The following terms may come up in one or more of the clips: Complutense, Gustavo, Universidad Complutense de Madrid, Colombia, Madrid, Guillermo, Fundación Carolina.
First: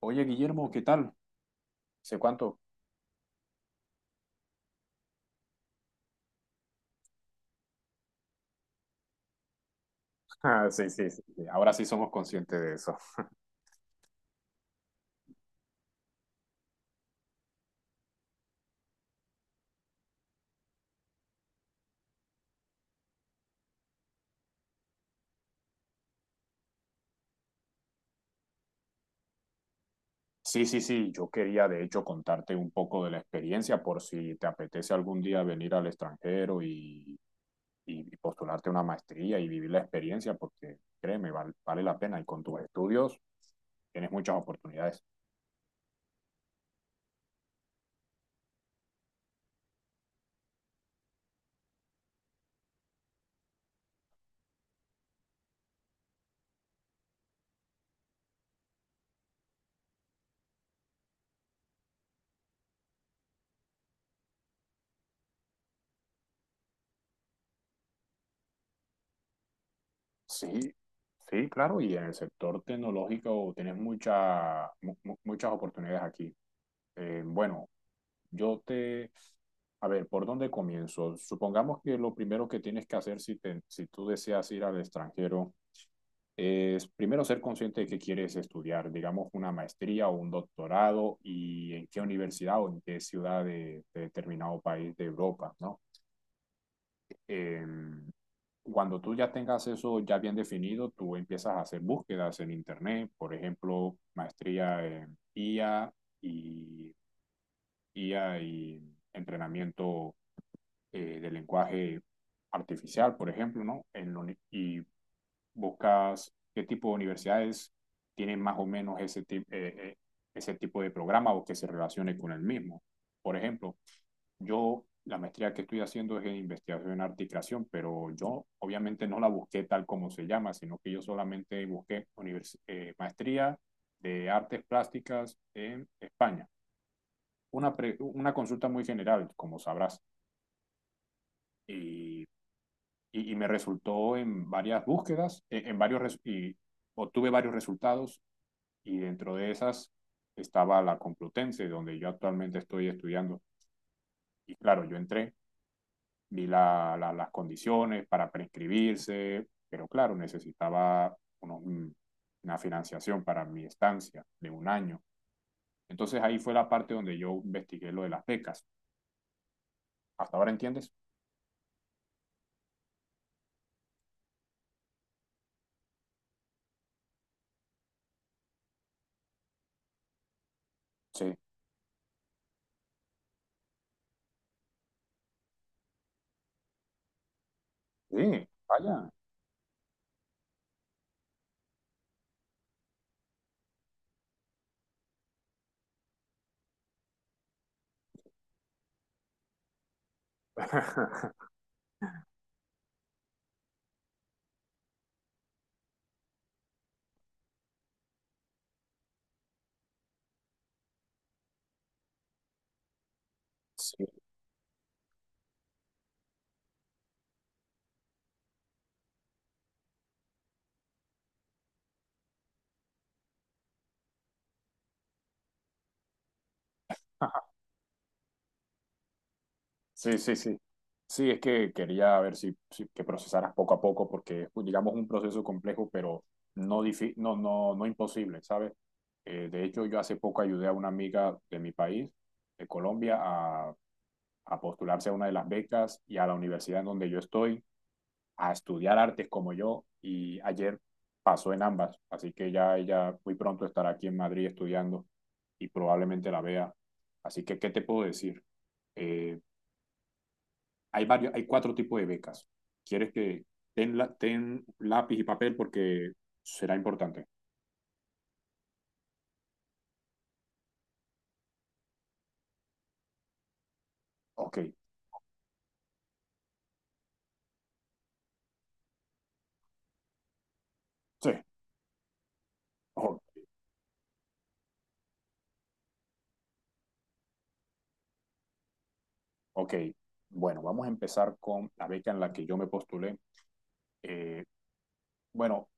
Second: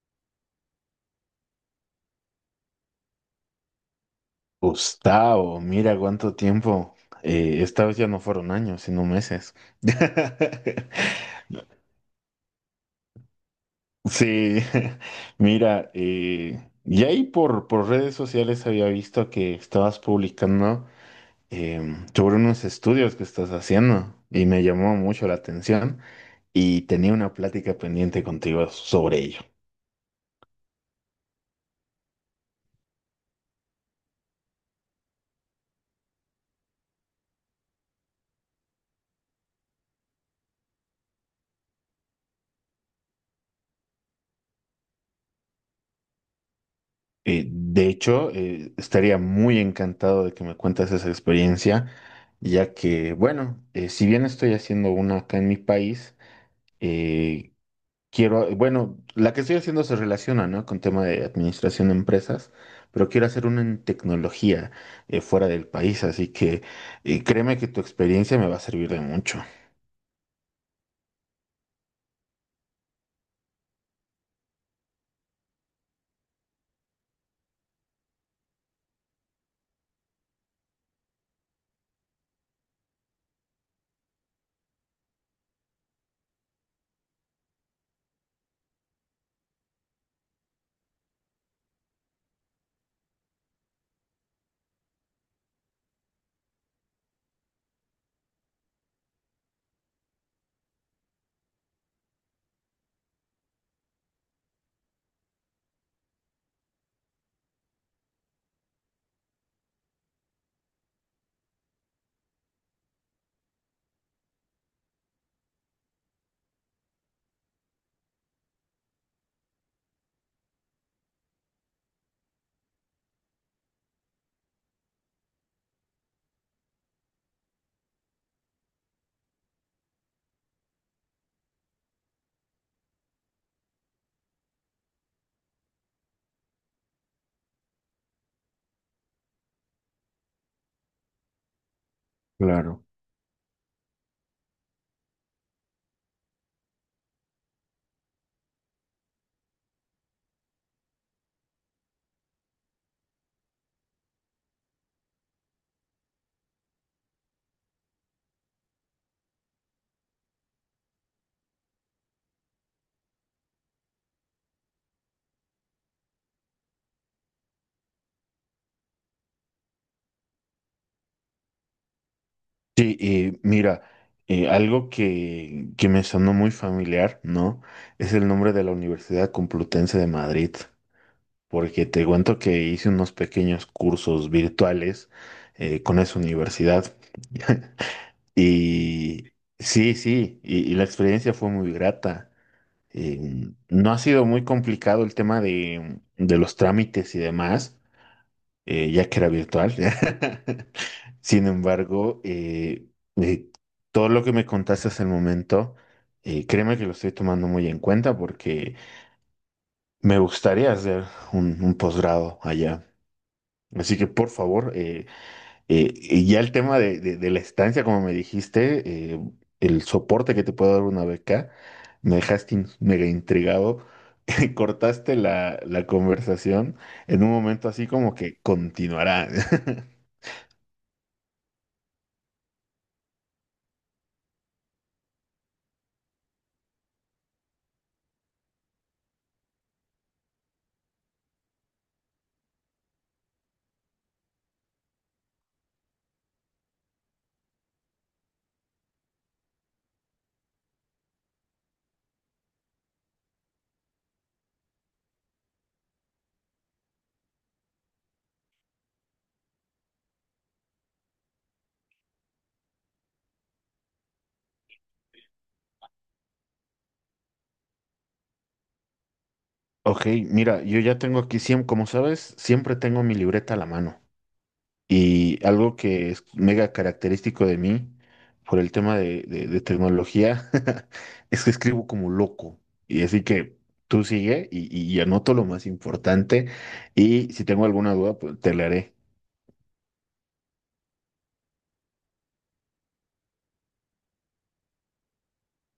Oye, Guillermo, ¿qué tal? ¿Sé cuánto? Gustavo, mira cuánto tiempo. Esta vez ya no fueron años, sino meses. Ah, sí, sí, sí, sí. Ahora sí somos conscientes de eso. Sí, mira, y ahí por redes sociales había visto que estabas publicando sobre unos estudios que estás haciendo y me llamó mucho la atención y tenía una plática pendiente contigo sobre ello. Sí, sí, sí, yo quería de hecho contarte un poco de la experiencia por si te apetece algún día venir al extranjero y postularte una maestría y vivir la experiencia porque créeme, vale la pena y con tus estudios tienes muchas oportunidades. De hecho, estaría muy encantado de que me cuentes esa experiencia, ya que, bueno, si bien estoy haciendo una acá en mi país, eh, quiero, bueno, la que estoy haciendo se relaciona, ¿no?, con tema de administración de empresas, pero quiero hacer una en tecnología fuera del país, así que créeme que tu experiencia me va a servir de mucho. Sí, sí, claro, y en el sector tecnológico tienes muchas oportunidades aquí. Bueno, Yo te, a ver, ¿por dónde comienzo? Supongamos que lo primero que tienes que hacer si tú deseas ir al extranjero es primero ser consciente de que quieres estudiar, digamos, una maestría o un doctorado y en qué universidad o en qué ciudad de determinado país de Europa, ¿no? Eh, cuando tú ya tengas eso ya bien definido, tú empiezas a hacer búsquedas en Internet, por ejemplo, maestría en IA y, IA y entrenamiento de lenguaje artificial, por ejemplo, ¿no? Y buscas qué tipo de universidades tienen más o menos ese tipo de programa o que se relacione con el mismo. Por ejemplo, yo la maestría que estoy haciendo es en investigación en arte y creación, pero yo obviamente no la busqué tal como se llama, sino que yo solamente busqué maestría de artes plásticas en España. Una consulta muy general, como sabrás. Y Claro. Y me resultó en varias búsquedas, en varios y obtuve varios resultados y dentro de esas estaba la Complutense, donde yo actualmente estoy estudiando. Y claro, yo entré, vi las condiciones para prescribirse, pero claro, una financiación para mi estancia de 1 año. Entonces ahí fue la parte donde yo investigué lo de las becas. ¿Hasta ahora entiendes? Sí, mira, algo que me sonó muy familiar, ¿no? Es el nombre de la Universidad Complutense de Madrid, Sí. porque te cuento que hice unos pequeños cursos virtuales con esa universidad. Sí, vaya. Y sí, sí, y la experiencia fue muy grata. No ha sido muy complicado el tema de los trámites y demás, ya que era virtual. Sin embargo, eh, todo lo que me contaste hasta el momento, créeme que lo estoy tomando muy en cuenta porque me gustaría hacer un posgrado allá. Así que sí. por favor, y ya el tema de la estancia, como me dijiste, el soporte que te puede dar una beca, me dejaste mega intrigado. Cortaste la conversación en un momento así como que continuará. Sí, sí, sí. Sí, es que quería ver que procesaras poco a poco, porque es, digamos, un proceso complejo, pero no, no imposible, ¿sabes? De hecho, yo hace poco ayudé a una amiga de mi país, de Colombia, a postularse a una de las becas y a la universidad en donde yo estoy, a estudiar artes como yo, y ayer pasó en ambas, así que ya ella muy pronto estará aquí en Madrid estudiando y probablemente la vea. Así que, ¿qué te puedo decir? Eh, hay 4 tipos de becas. ¿Quieres que ten lápiz y papel porque será importante? Ok, mira, yo ya tengo aquí, como sabes, siempre tengo mi libreta a la mano. Ok, Y algo que es mega característico de mí por el tema de tecnología sí, es que escribo como loco. Y oh, así que tú sigue y anoto lo más importante. Y si tengo alguna duda, pues te la haré. ok. Bueno, vamos a empezar con la beca en la que yo me postulé. Eh, bueno,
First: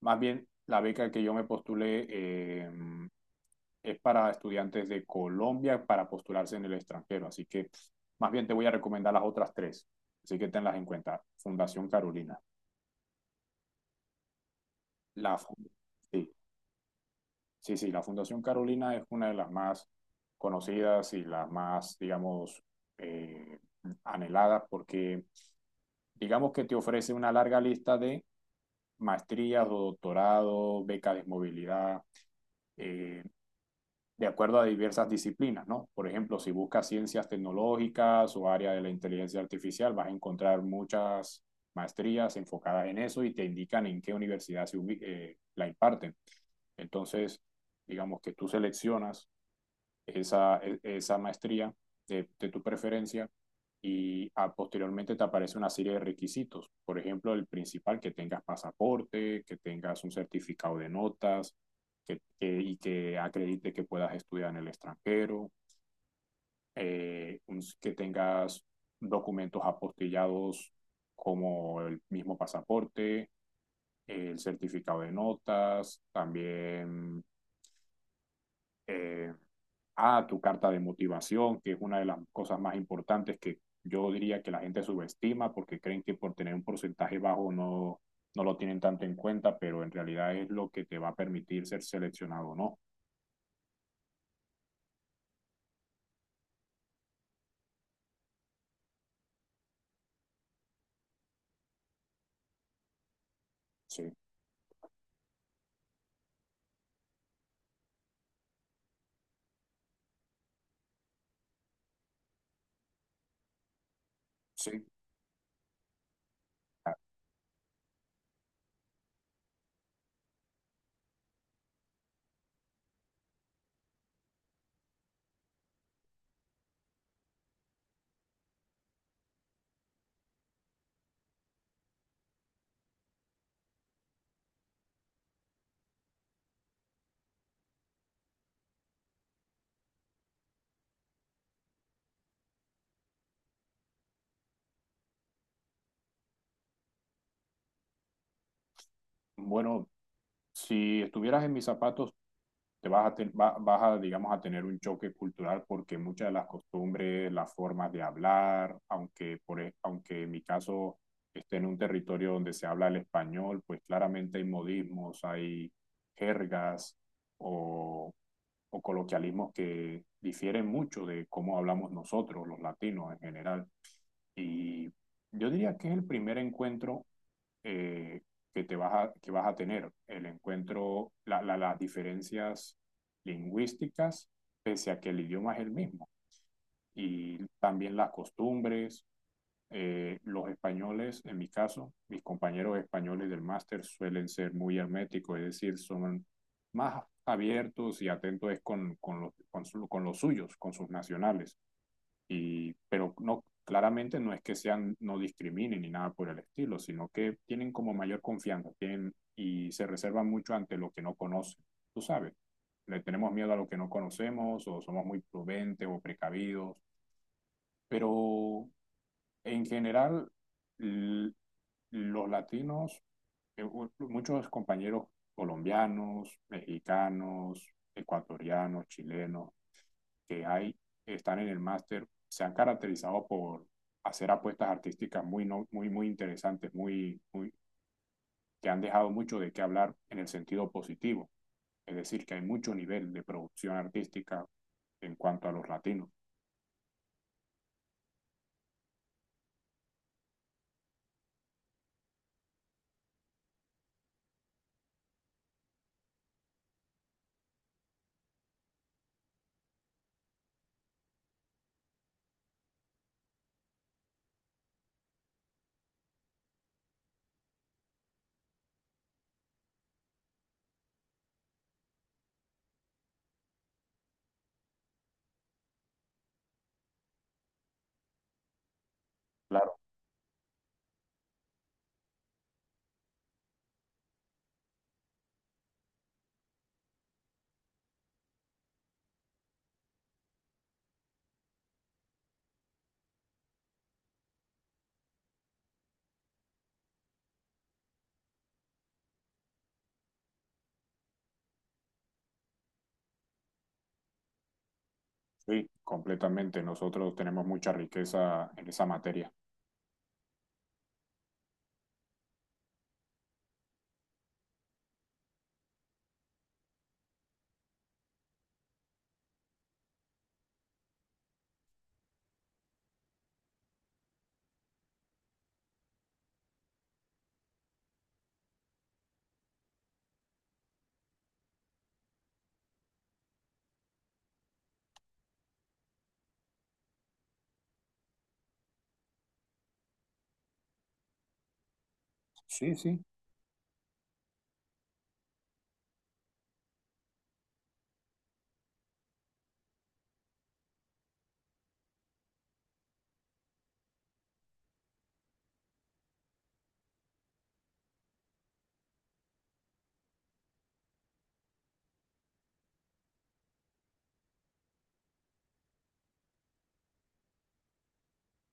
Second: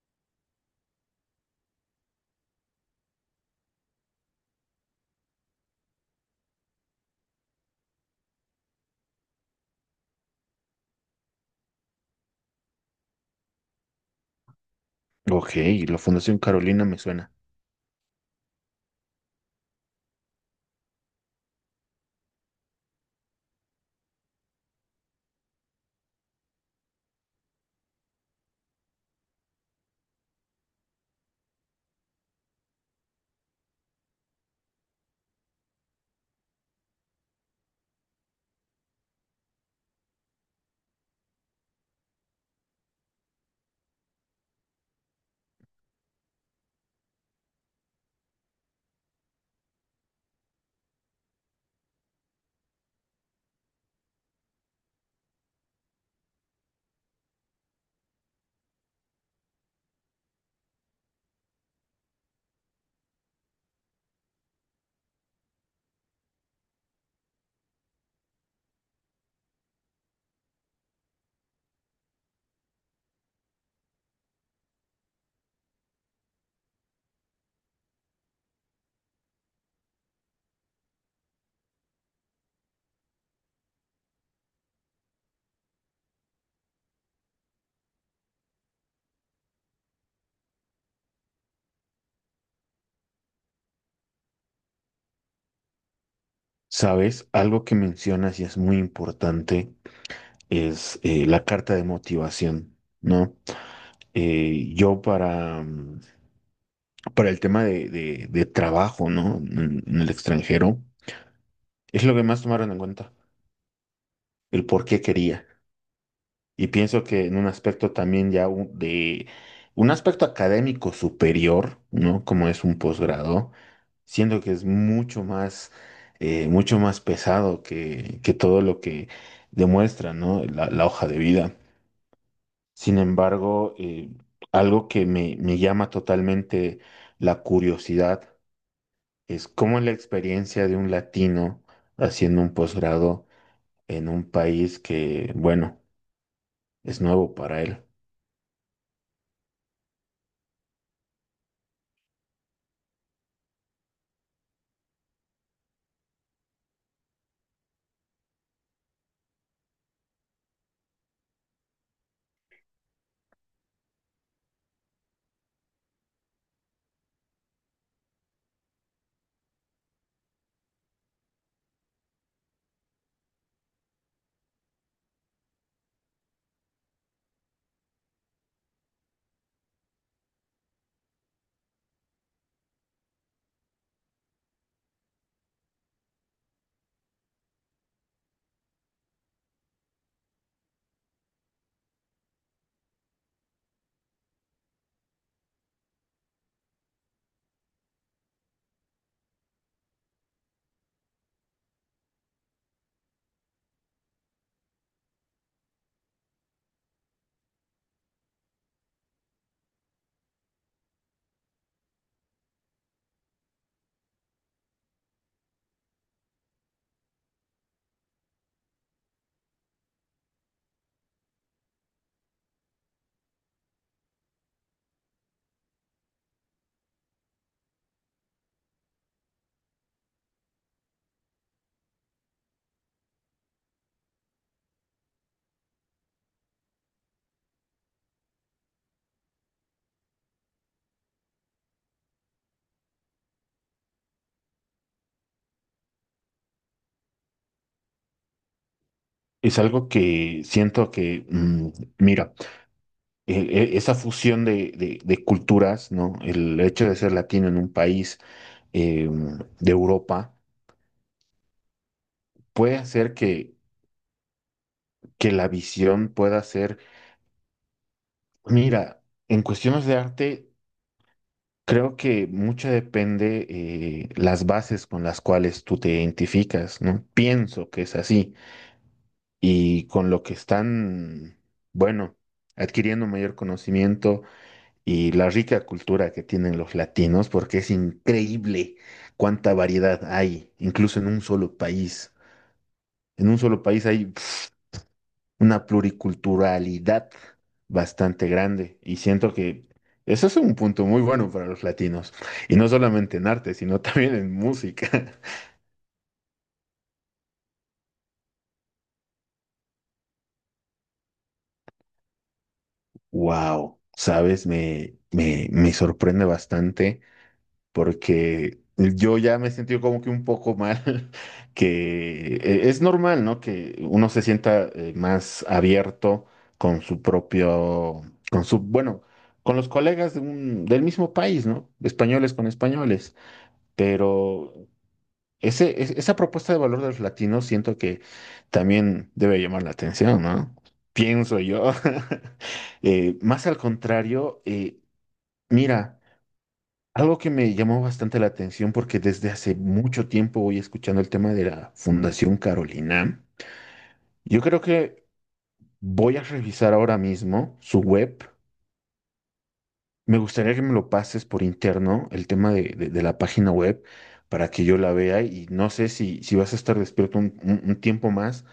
más bien la beca que yo me postulé es para estudiantes de Colombia para postularse en el extranjero. Así que más bien te voy a recomendar las otras 3. Así que tenlas en cuenta. Fundación Carolina. La, Ok, fun- la sí, Fundación Carolina me suena. Sí, sí, la Fundación Carolina es una de las más conocidas y las más, digamos, eh, anheladas porque, digamos que te ofrece una larga lista de maestrías o doctorado, becas de movilidad, eh, de acuerdo a diversas disciplinas, ¿no? Por ejemplo, si buscas ciencias tecnológicas o área de la inteligencia artificial, vas a encontrar muchas maestrías enfocadas en eso y te indican en qué universidad la imparten. Entonces, digamos que tú seleccionas esa, esa maestría de tu preferencia posteriormente te aparece una serie de requisitos. Por ejemplo, el principal, que tengas pasaporte, que tengas un certificado de notas y que acredite que puedas estudiar en el extranjero, que tengas documentos apostillados como el mismo pasaporte, el certificado de notas, también eh, a tu carta de motivación, que es una de las cosas más importantes que yo diría que la gente subestima porque creen que por tener un porcentaje bajo no lo tienen tanto en cuenta, pero en realidad es lo que te va a permitir ser seleccionado o no. ¿Sabes? Algo que mencionas y es muy importante es la carta de motivación, ¿no? Sí, Yo para el tema de trabajo, ¿no? En el extranjero, es lo que más tomaron en cuenta, el sí, por qué quería. Y pienso que en un aspecto también de un aspecto académico superior, ¿no? Como es un posgrado, siento que es mucho más pesado que todo lo que demuestra, ¿no? La hoja de vida. Sin embargo, algo que me llama totalmente la curiosidad es cómo es la experiencia de un latino haciendo un posgrado en un país que, bueno, es nuevo para él. bueno, si estuvieras en mis zapatos, te vas a, te va- vas a, digamos, a tener un choque cultural porque muchas de las costumbres, las formas de hablar, aunque en mi caso esté en un territorio donde se habla el español, pues claramente hay modismos, hay jergas o, o coloquialismos que difieren mucho de cómo hablamos nosotros, los latinos en general. Y yo diría que es el primer encuentro eh, que vas a tener, el encuentro, la, las diferencias lingüísticas, pese a que el idioma es el mismo, y también las costumbres. Los españoles, en mi caso, mis compañeros españoles del máster suelen ser muy herméticos, es decir, son más abiertos y atentos con los suyos, con sus nacionales. Y, pero no, claramente no es que sean, no discriminen ni nada por el estilo, sino que tienen como mayor confianza, y se reservan mucho ante lo que no conocen. Tú sabes, le tenemos miedo a lo que no conocemos, o somos muy prudentes o precavidos, pero en general, l- los latinos, muchos compañeros colombianos, mexicanos, ecuatorianos, chilenos, que hay, están en el máster, se han caracterizado por hacer apuestas artísticas muy, no- muy, muy interesantes, que han dejado mucho de qué hablar en el sentido positivo. Es decir, que hay mucho nivel de producción artística en cuanto a los latinos. Es algo que siento que, mm, mira, esa fusión de culturas, ¿no? El hecho de ser latino en un país eh, de Europa puede hacer que la visión pueda ser, mira, en cuestiones de arte. Creo que mucho depende las bases con las cuales tú te identificas, ¿no? Pienso que es así. Claro, Y con lo que están, bueno, adquiriendo mayor conocimiento y la rica cultura que tienen los latinos, porque es increíble cuánta variedad hay, incluso en un solo país. En un solo país hay una pluriculturalidad bastante grande y siento que eso es un punto muy bueno para los latinos y no solamente en arte, sino también en música. sí, completamente. Nosotros tenemos mucha riqueza en esa materia. Wow, sabes, me sorprende bastante porque yo ya me he sentido como que un poco mal, que es normal, ¿no? Que uno se sienta más abierto con su propio, con su, bueno, con los colegas de del mismo país, ¿no? Españoles con españoles. Pero esa propuesta de valor de los latinos siento que también debe llamar la atención, ¿no? Pienso yo. Sí, sí. Más al contrario, mira, algo que me llamó bastante la atención porque desde hace mucho tiempo voy escuchando el tema de la Fundación Carolina. Yo creo que voy a revisar ahora mismo su web. Me gustaría que me lo pases por interno, el tema de la página web, para que yo la vea y no sé si vas a estar despierto un, un tiempo más,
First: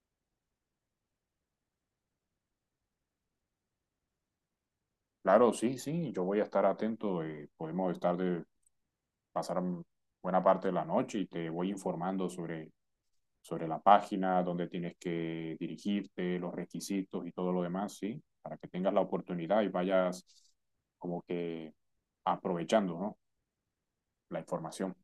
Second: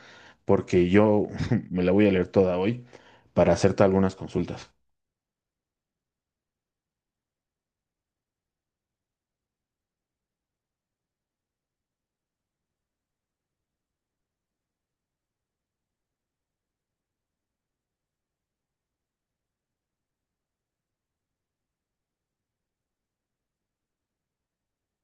porque yo me la voy a leer toda hoy para hacerte algunas consultas. Claro, sí, sí. Yo voy a estar atento. Podemos estar de pasar buena parte de la noche y te voy informando sobre la página, dónde tienes que dirigirte, los requisitos y todo lo demás, ¿sí? Para que tengas la oportunidad y vayas como que aprovechando, ¿no? La información.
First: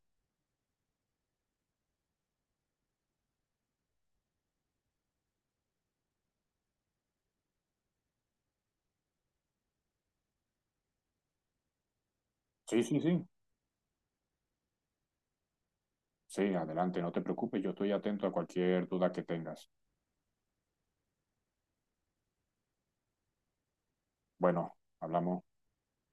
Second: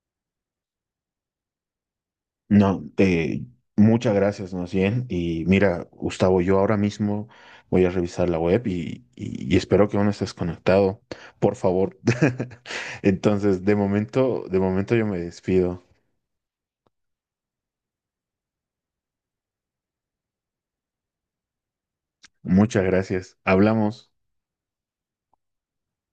No, muchas gracias, más bien. Y mira, Gustavo, yo ahora mismo voy a revisar la web y, y espero que aún estés conectado, por favor. Sí, sí, sí. Entonces, de momento yo me despido. Sí, adelante, no te preocupes, yo estoy atento a cualquier duda que tengas. Muchas gracias. Hablamos. Bueno, hablamos.